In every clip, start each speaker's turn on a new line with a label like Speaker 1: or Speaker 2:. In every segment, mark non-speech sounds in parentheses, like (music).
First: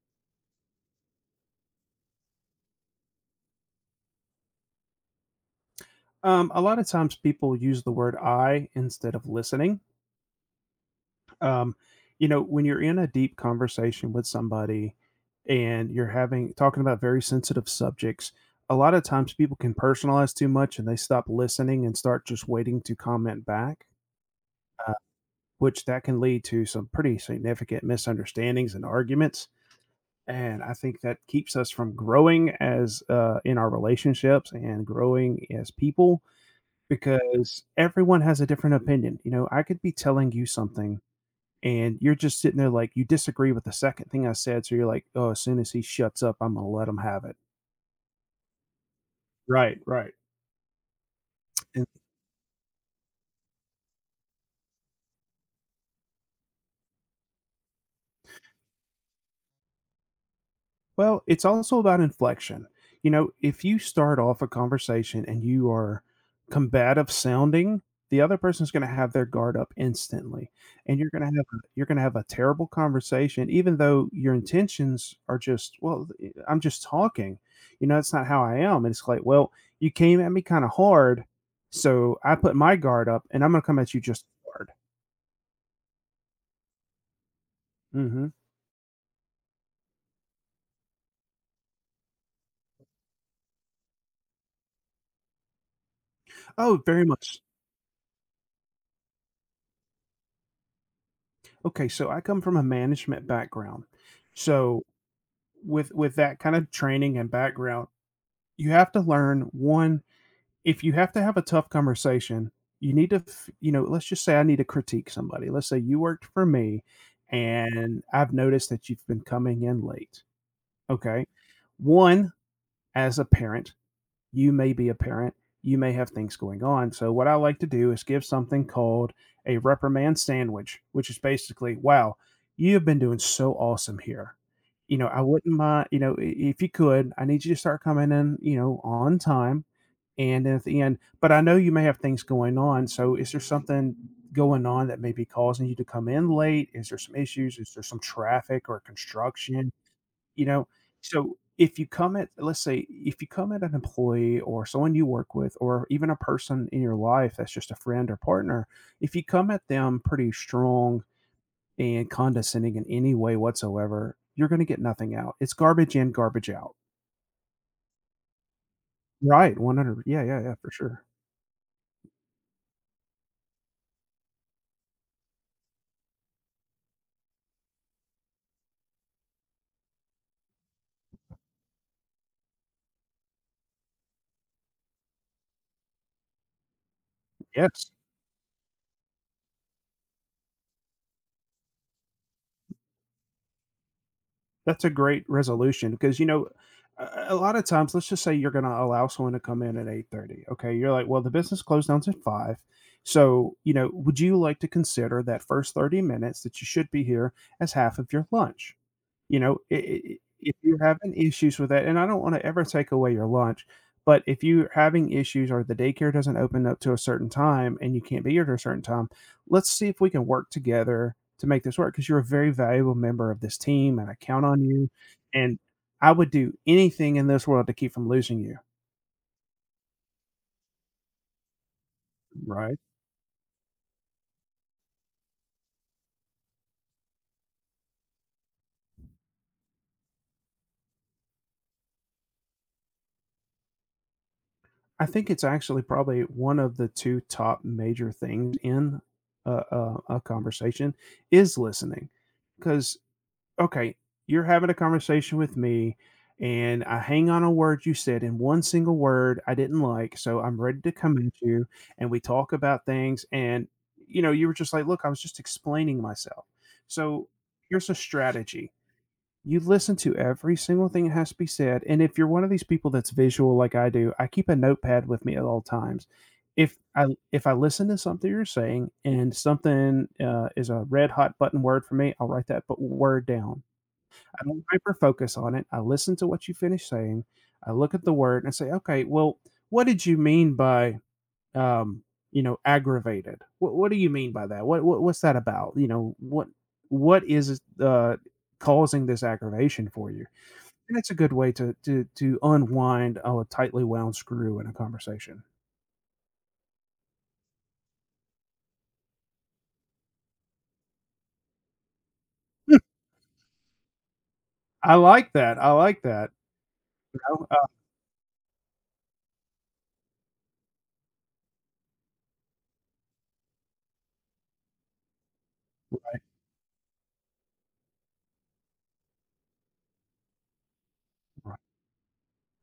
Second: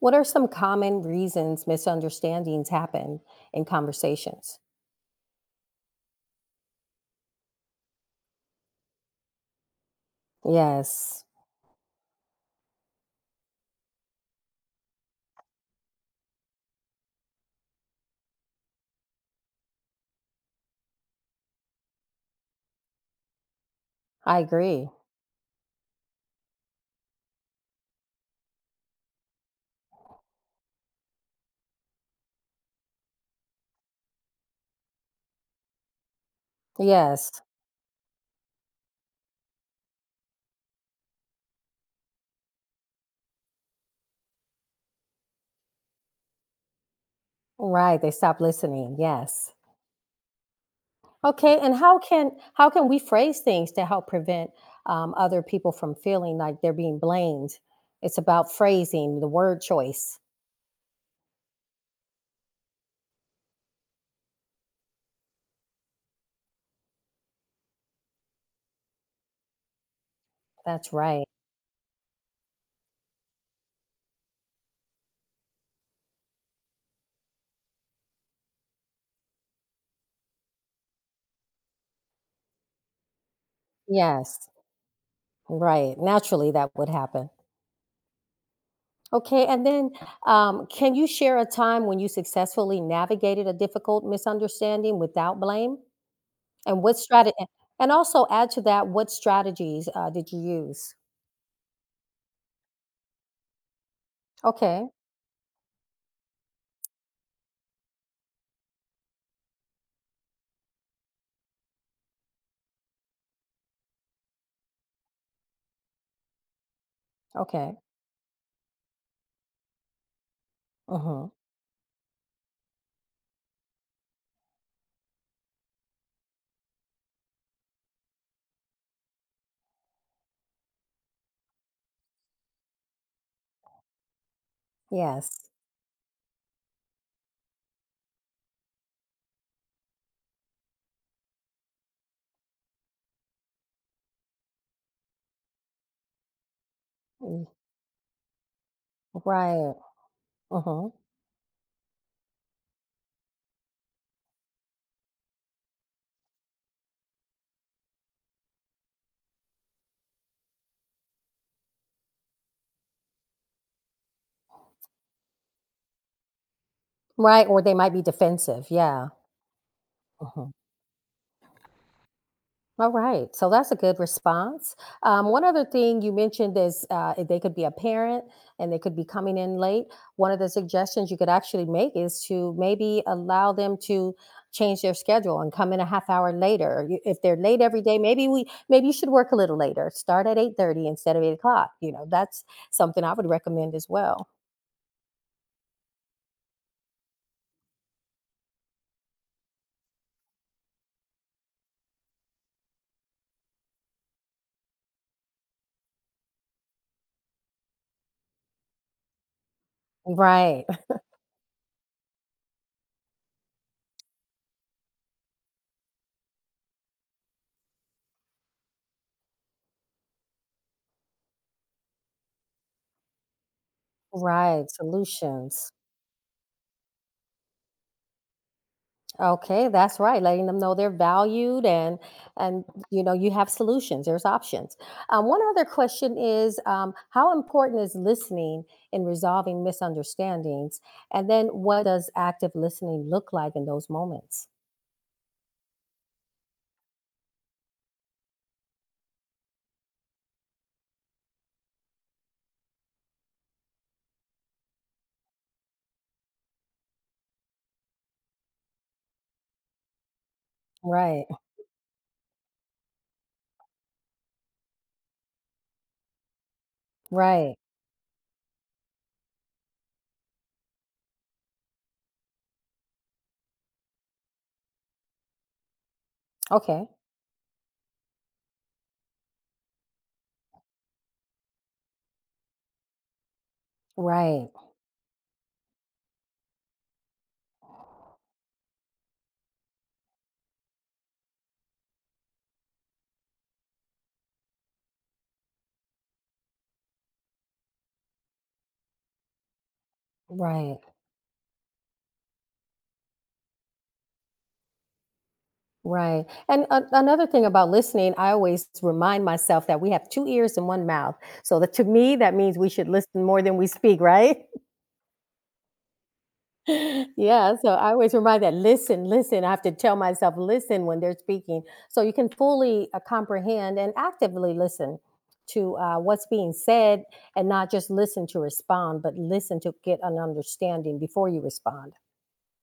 Speaker 1: What are some common reasons misunderstandings happen in conversations?
Speaker 2: A lot of times people use the word I instead of listening.
Speaker 1: Yes,
Speaker 2: Um, when you're in a deep conversation with somebody and you're having talking about very sensitive subjects, a lot of times people can personalize too much and they stop listening and start just waiting to comment back,
Speaker 1: I agree.
Speaker 2: uh, which that can lead to some pretty significant misunderstandings and arguments. And I think that keeps us from growing as in our relationships and growing as people.
Speaker 1: Yes.
Speaker 2: Because everyone has a different opinion, you know, I could be telling you something and you're just sitting there like you disagree with the second thing I said, so you're like, "Oh, as soon as he shuts up, I'm gonna let him have it."
Speaker 1: Right, they stop listening. Yes.
Speaker 2: Right, right.
Speaker 1: Okay, and how can we phrase things to help prevent other people from feeling like they're being blamed? It's about phrasing, the word choice.
Speaker 2: Well, it's also about inflection. You know, if you start off a conversation and you are combative sounding, the other person's going to have their guard up instantly,
Speaker 1: That's
Speaker 2: and you're going
Speaker 1: right.
Speaker 2: to have you're going to have a terrible conversation, even though your intentions are just, well, I'm just talking. You know, that's not how I am. And it's like, well, you came at me kind of hard, so I put my guard up, and I'm going to come at you just
Speaker 1: Yes.
Speaker 2: hard.
Speaker 1: Right. Naturally, that would happen.
Speaker 2: Hmm.
Speaker 1: Okay, and then can you share a time when you successfully navigated a difficult misunderstanding without blame?
Speaker 2: Oh,
Speaker 1: And what
Speaker 2: very
Speaker 1: strategy,
Speaker 2: much.
Speaker 1: and also add to that, what strategies, did you use?
Speaker 2: Okay, so I come from a management background, so
Speaker 1: Okay,
Speaker 2: with that kind of training and background, you have to learn one, if you have to have a tough conversation, you need to let's just say I need to critique somebody. Let's say you worked for me
Speaker 1: okay.
Speaker 2: and I've noticed that you've been coming in late. Okay?
Speaker 1: Mhm.
Speaker 2: One, as a parent, you may be a parent, you may have things going on. So, what I like to do is give something called a reprimand sandwich, which is basically, wow, you have been doing so awesome here. You know, I
Speaker 1: Yes.
Speaker 2: wouldn't mind, you know, if you could, I need you to start coming in, you know, on time. And then at the end, but I know you may have things going on. So, is there something going on that may be causing you to come in late? Is there some
Speaker 1: Mm,
Speaker 2: issues? Is there some traffic or construction?
Speaker 1: right.
Speaker 2: You know,
Speaker 1: Mhm.
Speaker 2: so if you come at, let's say if you come at an employee or someone you work with or even a person in your life that's just a friend or partner, if you come at them pretty strong and condescending in any way whatsoever, you're going to get nothing out. It's garbage in, garbage out.
Speaker 1: Right, or they might be defensive, yeah.
Speaker 2: Right, 100. Yeah, yeah,
Speaker 1: Mhm.
Speaker 2: yeah, for sure.
Speaker 1: All right, so that's a good response. One other thing you mentioned is if they could be a parent and they could be coming in late. One of the suggestions you could actually make is to maybe allow them to change their schedule and come in a half hour later. You- If they're late every
Speaker 2: Yes.
Speaker 1: day, maybe you should work a little later. Start at 8:30 instead of 8 o'clock. You know, that's something I would recommend as well.
Speaker 2: That's a great resolution because, you know, a lot of times, let's just say you're going to allow someone to come in at 8:30. Okay, you're like, "Well, the business closed down at 5." So, you know, would you like to consider that first 30 minutes that you should be here as half of your lunch? You know, I if
Speaker 1: Right,
Speaker 2: you're having issues with that and I don't wanna ever take away your lunch, but if you're having issues or the daycare doesn't open up to a certain time and you can't be here to a certain time, let's see if we can work together to make this work. Because 'cause you're a very valuable member of this team, and
Speaker 1: (laughs)
Speaker 2: I count on
Speaker 1: right.
Speaker 2: you, and
Speaker 1: Solutions.
Speaker 2: I would do anything in this world to keep from losing you,
Speaker 1: Okay, that's right. Letting them know they're valued, and
Speaker 2: right?
Speaker 1: you know you have solutions. There's options. One other question is, how important is listening in resolving misunderstandings, and then what does active listening look like in those moments?
Speaker 2: I think it's actually probably one of the 2 top major things in a conversation is listening, because, okay, you're having a conversation with me, and I hang on a word you said, in one single word I didn't like. So I'm ready to come
Speaker 1: Right.
Speaker 2: at you, and we talk about things. And, you know, you were just like, look, I was just explaining myself. So
Speaker 1: Right.
Speaker 2: here's a strategy. You listen to every single thing that has to be said. And if you're one of these people that's visual like I do, I keep a notepad with me at all times. If
Speaker 1: Okay.
Speaker 2: I if I listen to something you're saying and something is a red hot button word for me, I'll write that but word down. I
Speaker 1: Right.
Speaker 2: don't hyper focus on it. I listen to what you finish saying. I look at the word and I say, okay, well, what did you mean by, um, you know, aggravated? What do you mean by that? What's that about? You know, what is causing this aggravation for you?
Speaker 1: Right.
Speaker 2: And it's a good way to unwind a tightly wound screw in a conversation.
Speaker 1: Right. And another thing about listening, I always remind myself that we have two ears and one mouth. So that, to me, that means we
Speaker 2: Hmm,
Speaker 1: should listen more than we speak. Right.
Speaker 2: I like that. I like that.
Speaker 1: (laughs)
Speaker 2: Oh,
Speaker 1: Yeah, so
Speaker 2: all
Speaker 1: I always remind that listen, listen. I have to tell myself listen when they're speaking, so you can fully comprehend and actively listen to
Speaker 2: right.
Speaker 1: what's being said, and not just listen to respond, but listen to get an understanding before you
Speaker 2: Right.
Speaker 1: respond.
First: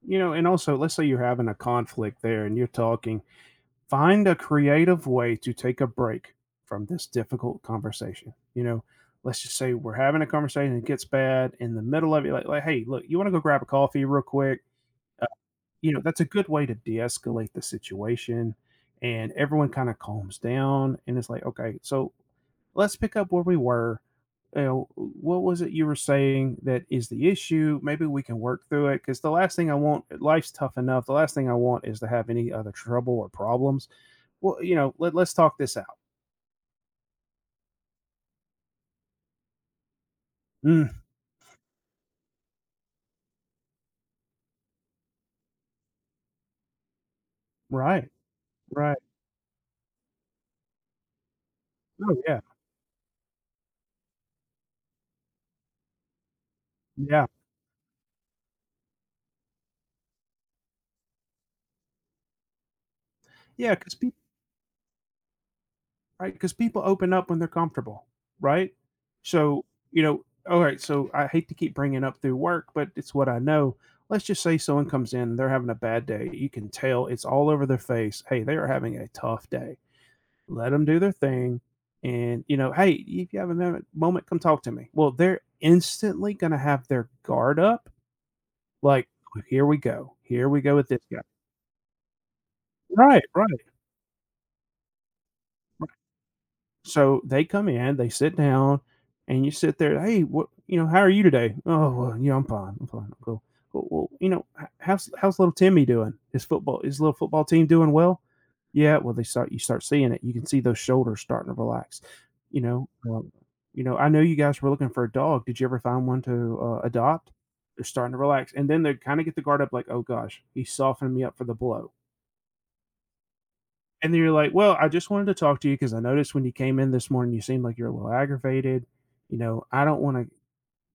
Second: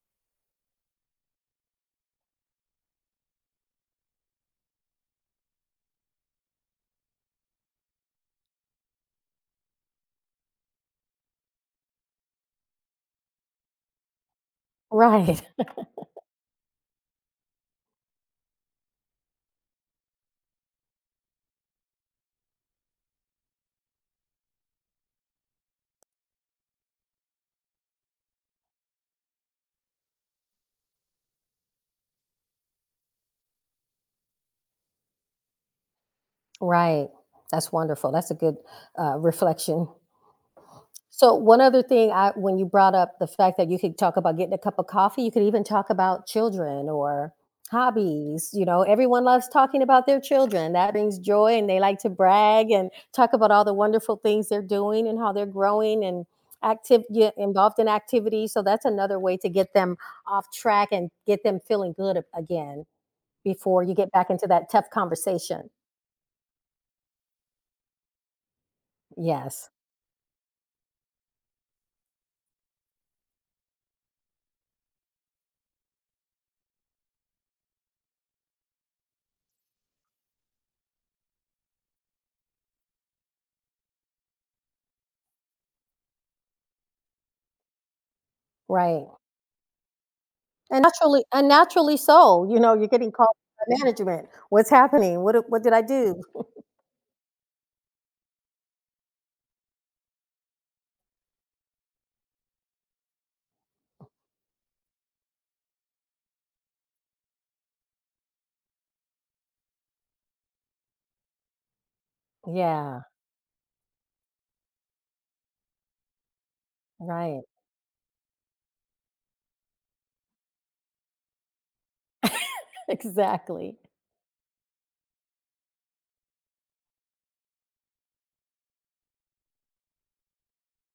Speaker 2: You know, and also, let's say you're having a conflict there, and you're talking, find a creative way to take a break from this difficult conversation. You know, let's just say we're having a conversation, and it gets bad in the middle of it. Like hey, look, you want to go grab a coffee real quick? Uh,
Speaker 1: Right.
Speaker 2: you know, that's a good way to de escalate the situation. And everyone kind of calms down and it's like, okay, so let's pick up where we were. You know, what was it you were saying that is the issue? Maybe we can work through it. Because the last thing I want, life's tough enough. The last thing I want is to have any other trouble or problems. Well, you know, let's talk this out.
Speaker 1: Right. That's wonderful. That's a good reflection.
Speaker 2: Mm,
Speaker 1: So, one other thing, I when you brought up the fact that you could talk about getting a cup of coffee, you could even talk about children or
Speaker 2: right,
Speaker 1: hobbies. You know,
Speaker 2: right.
Speaker 1: everyone loves talking about their children. That brings joy, and they like to
Speaker 2: Oh, yeah,
Speaker 1: brag and talk about all the wonderful things they're doing and how they're growing and active
Speaker 2: yeah.
Speaker 1: get involved in activities. So that's another way to get them off track and get them feeling good again
Speaker 2: Yeah.
Speaker 1: before you
Speaker 2: Because
Speaker 1: get
Speaker 2: people,
Speaker 1: back into that tough conversation.
Speaker 2: right? Because people open up when they're comfortable, right? So,
Speaker 1: Yes.
Speaker 2: you know alright, so I hate to keep bringing up through work, but it's what I know. Let's just say someone comes in, they're having a bad day, you can tell it's all over their face, "Hey, they are having a tough day." Let them do their thing, and, you know, "Hey, if you have a moment, come talk to me." Well, they're instantly gonna have their guard up,
Speaker 1: Right.
Speaker 2: like, "Here we go. Here we go
Speaker 1: And
Speaker 2: with this guy."
Speaker 1: naturally so, you know, you're getting
Speaker 2: Right,
Speaker 1: called
Speaker 2: right,
Speaker 1: by management. "What's happening? What d what did I
Speaker 2: right.
Speaker 1: do?"
Speaker 2: So they come in, they sit down, and you sit there, "Hey, what, you know, how are you today?" "Oh, well, you know, I'm fine, I'm fine, I'm cool." "Well well, you know, h how's little Timmy doing? His little football team doing well?" "Yeah." Well, they start you start seeing it. You can see those shoulders starting to relax, you know,
Speaker 1: Yeah,
Speaker 2: um, you know, "I know you guys were looking for a dog. Did you ever find one to, adopt?"
Speaker 1: right.
Speaker 2: They're starting to relax, and then they kinda get the guard up like, "Oh gosh, he's softening me up for the blow."
Speaker 1: (laughs) Exactly.
Speaker 2: And then you're like, "Well, I just wanted to talk to you because I noticed when you came in this morning, you seemed like you're a little aggravated. You know, I don't wanna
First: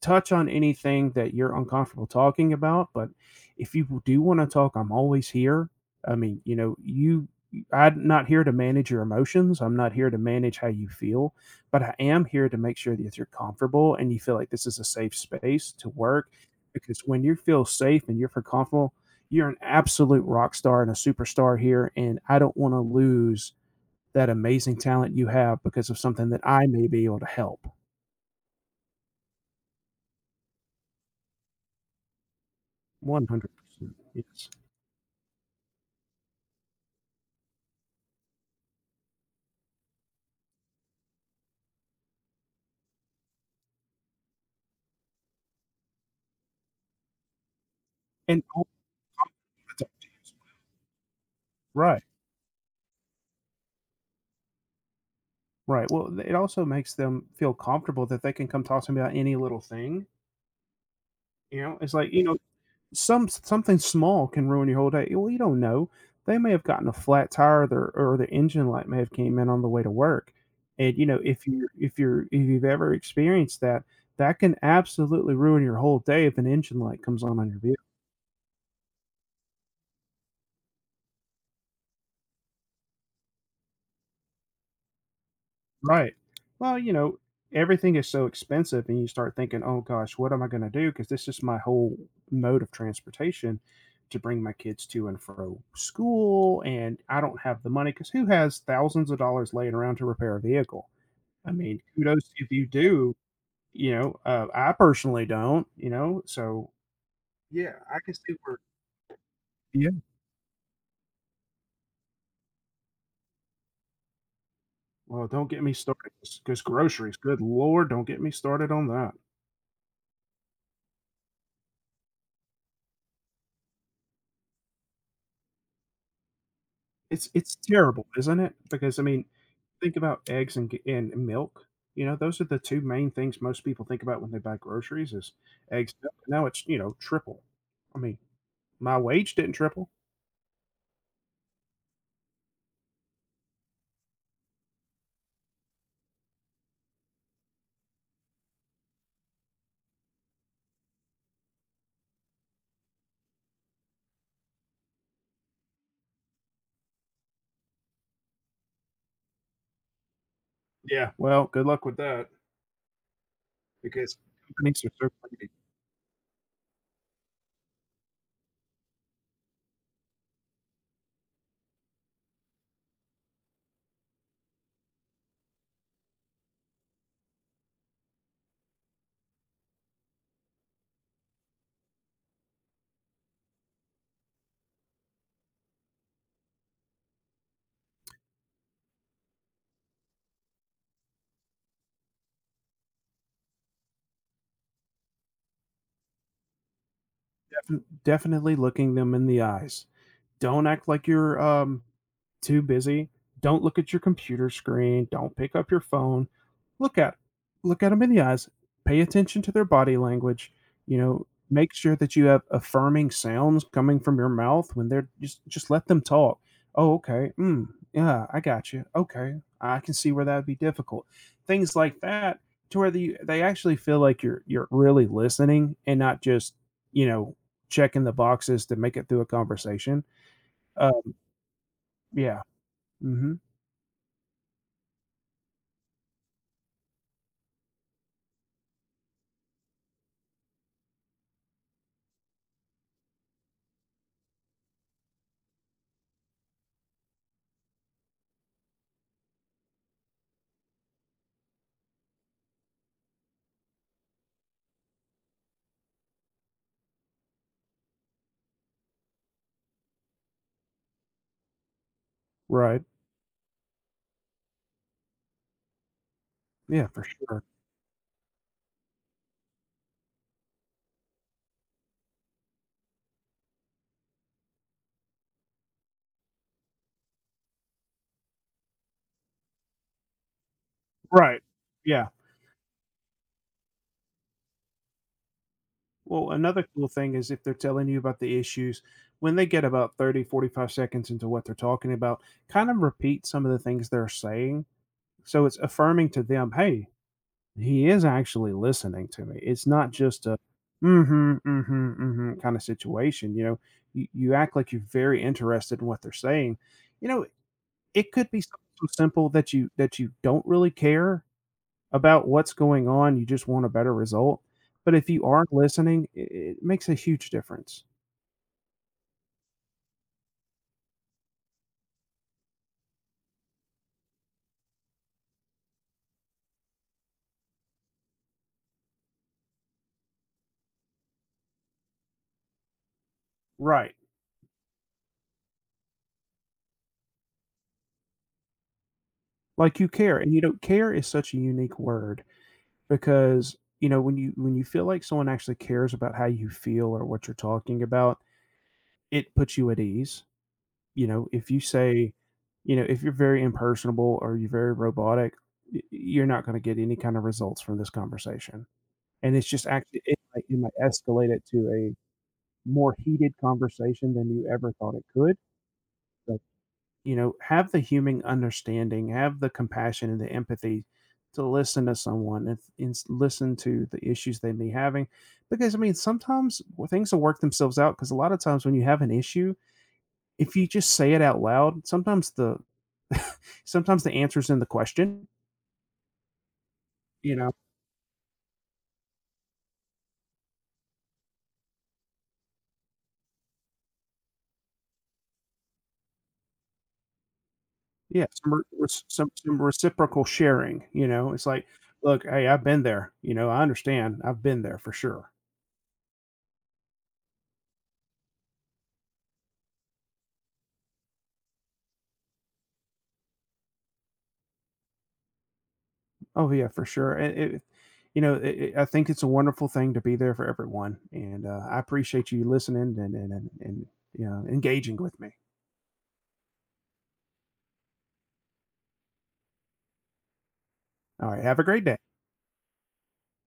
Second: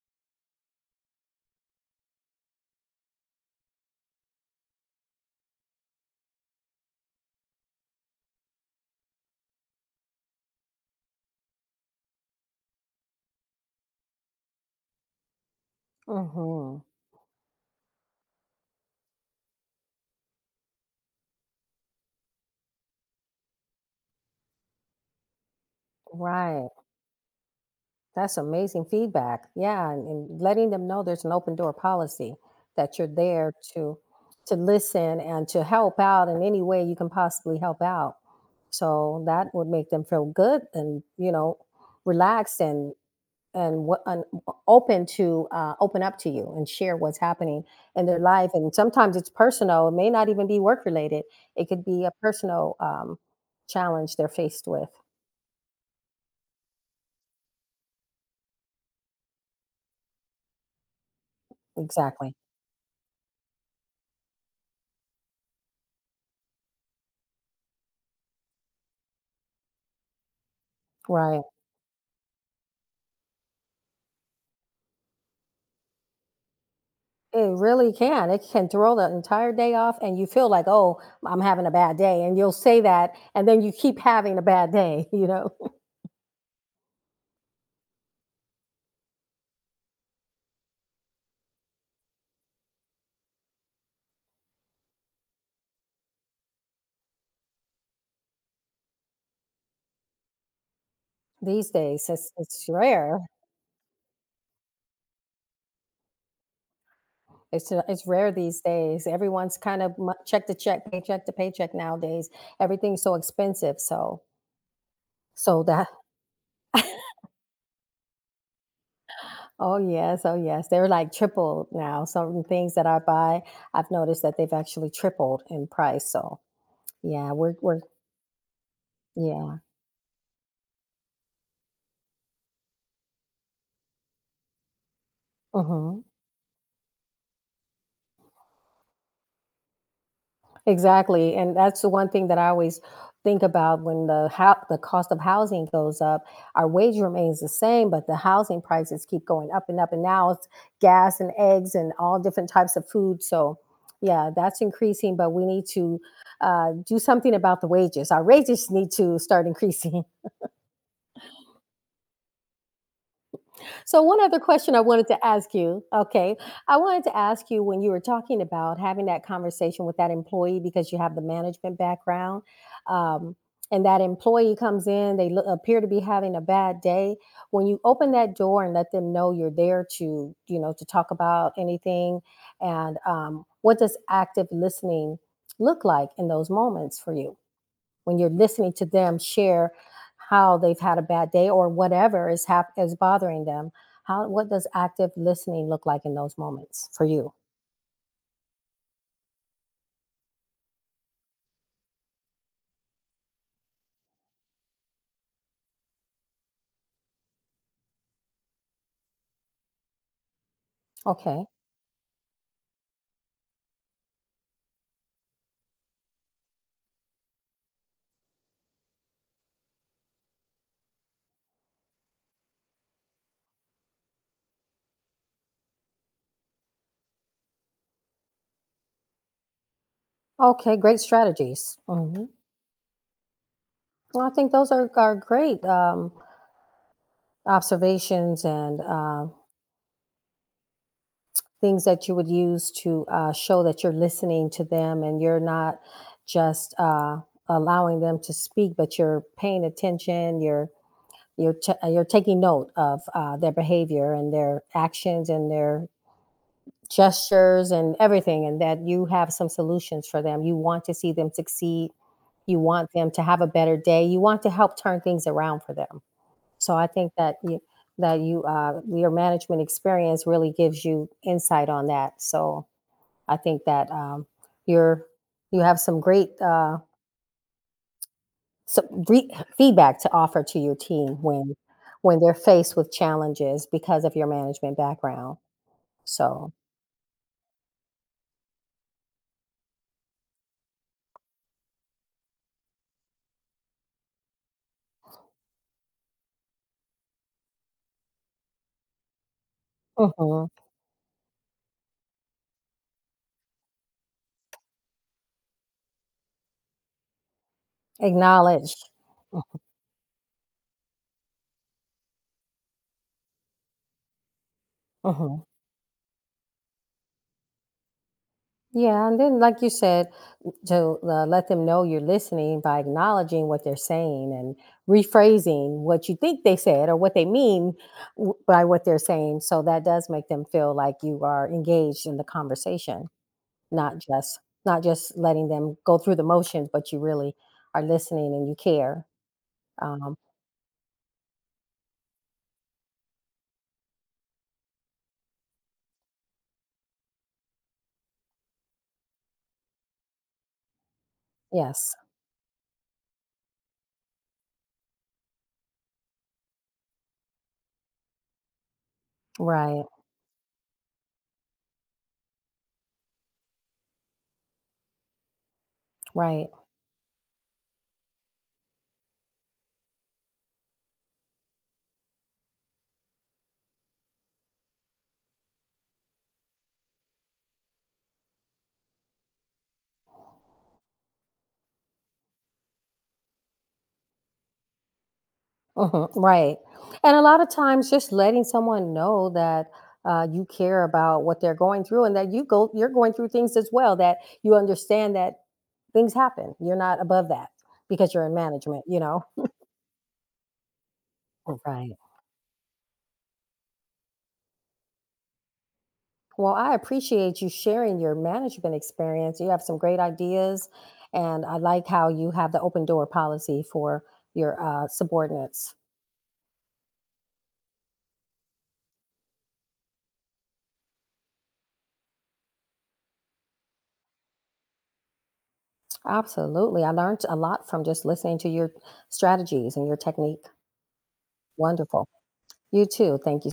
Speaker 2: touch on anything that you're uncomfortable talking about, but if you do want to talk, I'm always here. I mean, you know, you I'm not here to manage your emotions. I'm not here to manage how you feel, but I am here to make sure that you're comfortable and you feel like this is a safe space to work
Speaker 1: Mhm.
Speaker 2: because when you feel safe and you're feel comfortable, you're an absolute rock star and a superstar here and I don't want to lose that amazing talent you have because of something that I
Speaker 1: Right.
Speaker 2: may be able to help.
Speaker 1: That's amazing feedback. Yeah, and letting them know there's an open door policy, that you're there
Speaker 2: 100%. Yes.
Speaker 1: to listen and to help out in any way you can possibly help out. So that would make them feel good and, you know, relaxed and what and open to open up to you and share what's happening in their
Speaker 2: And
Speaker 1: life, and sometimes it's personal, it may not even be work related. It could
Speaker 2: right,
Speaker 1: be a personal challenge they're faced with.
Speaker 2: right. Well, it also makes them feel comfortable that they can come talk to me about any little thing, you know? It's like, you
Speaker 1: Exactly,
Speaker 2: know, something small can ruin your whole day. Well, you don't know. They may have gotten a flat tire, or their engine light may have came in on the way to work. And you know,
Speaker 1: right.
Speaker 2: if you're if you've ever experienced that, that can absolutely ruin your whole day if an engine light comes
Speaker 1: It
Speaker 2: on your vehicle.
Speaker 1: really can, it can throw the entire day off and you feel like, oh, I'm having a bad day, and you'll say that and then you keep having a bad day. (laughs) You know,
Speaker 2: Right. Well, you know, everything is so expensive, and you start thinking, "Oh gosh, what am I going to do?" Because this is my whole mode of transportation to bring my kids to and fro school, and I don't have the money. Because who has thousands of dollars laying around to repair a vehicle? I
Speaker 1: these
Speaker 2: mean,
Speaker 1: days it's,
Speaker 2: kudos if
Speaker 1: it's
Speaker 2: you do.
Speaker 1: rare.
Speaker 2: You know, I personally don't. You know, so yeah, I
Speaker 1: It's
Speaker 2: can
Speaker 1: rare
Speaker 2: see where.
Speaker 1: these days. Everyone's kind of
Speaker 2: Yeah.
Speaker 1: check to check, paycheck to paycheck nowadays. Everything's so expensive. So
Speaker 2: Well, don't
Speaker 1: so
Speaker 2: get me
Speaker 1: that.
Speaker 2: started because groceries. Good lord, don't get me started on that.
Speaker 1: (laughs) Oh yes, oh yes, they're like tripled now. Some things that I buy, I've noticed that they've actually tripled in price. So
Speaker 2: It's
Speaker 1: yeah, we're
Speaker 2: it's
Speaker 1: we're
Speaker 2: terrible, isn't it? Because, I mean,
Speaker 1: yeah.
Speaker 2: think about eggs and g and milk, you know, those are the 2 main things most people think about when they buy groceries is eggs,
Speaker 1: Hmm.
Speaker 2: milk, now it's, you know, triple. I mean, my wage didn't triple.
Speaker 1: Exactly, and that's the one thing that I always think about when the how the cost of housing goes up. Our wage remains the same, but the housing prices keep going up and up. And now it's gas and eggs and all different types of food. So, yeah, that's increasing. But we need to do something about the wages. Our wages need to start increasing.
Speaker 2: Yeah, well, good luck with that
Speaker 1: So,
Speaker 2: because
Speaker 1: one other question I
Speaker 2: companies are
Speaker 1: wanted to
Speaker 2: certainly
Speaker 1: ask you. Okay. I wanted to ask you when you were talking about having that conversation with that employee because you have the management background, um, and that employee comes in, they look, appear to be having a bad day. When you open that door and let them know you're there to, you know, to talk about anything, and what does active listening look like in those moments for you? When you're listening to them share how they've had a bad day or whatever is is bothering them, how, what does active listening look like in those moments for you?
Speaker 2: definitely looking them in the eyes. Don't act like you're too busy. Don't look at your computer screen. Don't pick up your phone. Look at Look at them in the eyes. Pay attention to their body language. You know,
Speaker 1: Okay,
Speaker 2: make sure that you have affirming sounds coming from your mouth when they're just let them talk. Oh, okay. Mm, yeah, I got you. Okay, I can see where that would be difficult. Things like that to where they actually feel like you're really listening and not just, you know, checking the boxes to make it through a conversation.
Speaker 1: okay,
Speaker 2: uh,
Speaker 1: great strategies. Hmm.
Speaker 2: yeah. Mhm.
Speaker 1: Well, I think those are great, observations, and things that you would use to show that you're listening to them and you're not just allowing them to speak, but you're paying attention, you're. You're you're taking note of their behavior and their actions and their gestures and everything, and that you have some solutions for them. You want to see them succeed. You
Speaker 2: Right.
Speaker 1: want them to have a better day. You want to help turn things around for them. So I
Speaker 2: Yeah, for
Speaker 1: think that
Speaker 2: sure.
Speaker 1: you, that you your management experience really gives you insight on that. So I think that you're, you have some great So re feedback to offer to your team
Speaker 2: Right.
Speaker 1: when
Speaker 2: Yeah.
Speaker 1: when they're faced with challenges because of your management background.
Speaker 2: Well,
Speaker 1: So
Speaker 2: another cool thing is if they're telling you about the issues, when they get about 30 to 45 seconds into what they're talking about, kind of repeat some of the things they're saying. So it's affirming to them, hey, he is actually listening to me. It's not just a
Speaker 1: mhm,
Speaker 2: mm-hmm, mm-hmm, mm-hmm kind of situation. You know, you act like you're very interested in what they're saying. You know, it could be something
Speaker 1: acknowledge.
Speaker 2: so simple that you don't really care about what's going on, you just want a better result. But if you
Speaker 1: Mhm.
Speaker 2: aren't listening, I it makes a huge difference.
Speaker 1: Yeah, and then like you said, to let them know you're listening by acknowledging what they're saying and rephrasing what you think they said or what they mean by what they're saying. So that does make them feel like you are engaged in the conversation.
Speaker 2: Right.
Speaker 1: Not just, not just letting them go through the motions, but you really are listening and you care.
Speaker 2: Like you
Speaker 1: Um,
Speaker 2: care, and you don't care is such a unique word because you know when you feel like someone actually cares about how you feel or what you're talking about, it puts you at ease. You know, if you
Speaker 1: yes.
Speaker 2: say, you know, if you're very impersonable or you're very robotic, you're not going to get any kind of results from this conversation. And it's just
Speaker 1: Right,
Speaker 2: actually it might escalate it to a more heated conversation than you ever thought it could. But,
Speaker 1: right.
Speaker 2: you know, have the human understanding, have the compassion and the empathy to listen to someone and, listen to the issues they may be having. Because, I mean, sometimes things will work themselves out because a lot of times when you have an issue, if you just say it out loud, sometimes the answer's in the question,
Speaker 1: Mhm, right. And a
Speaker 2: you
Speaker 1: lot of
Speaker 2: know.
Speaker 1: times just letting someone know that, you care about what they're going through and that you're going through things as well, that you understand that things happen. You're not above that because you're
Speaker 2: Yeah,
Speaker 1: in
Speaker 2: some
Speaker 1: management, you know?
Speaker 2: some, reciprocal sharing, you know. It's like,
Speaker 1: Right.
Speaker 2: look, hey, I've been there. You know, I understand. I've been there for sure.
Speaker 1: Well, I appreciate you sharing your management experience. You have some great ideas, and I like how you have the open door policy for your subordinates.
Speaker 2: Oh, yeah, for sure. And it, you know, it I think it's a wonderful thing to be there for everyone, and, I appreciate you listening and, you know, engaging with me.
Speaker 1: Absolutely. I learned a lot from just listening to your strategies and your technique.
Speaker 2: Alright, have a great day.
Speaker 1: Wonderful. You too. Thank you.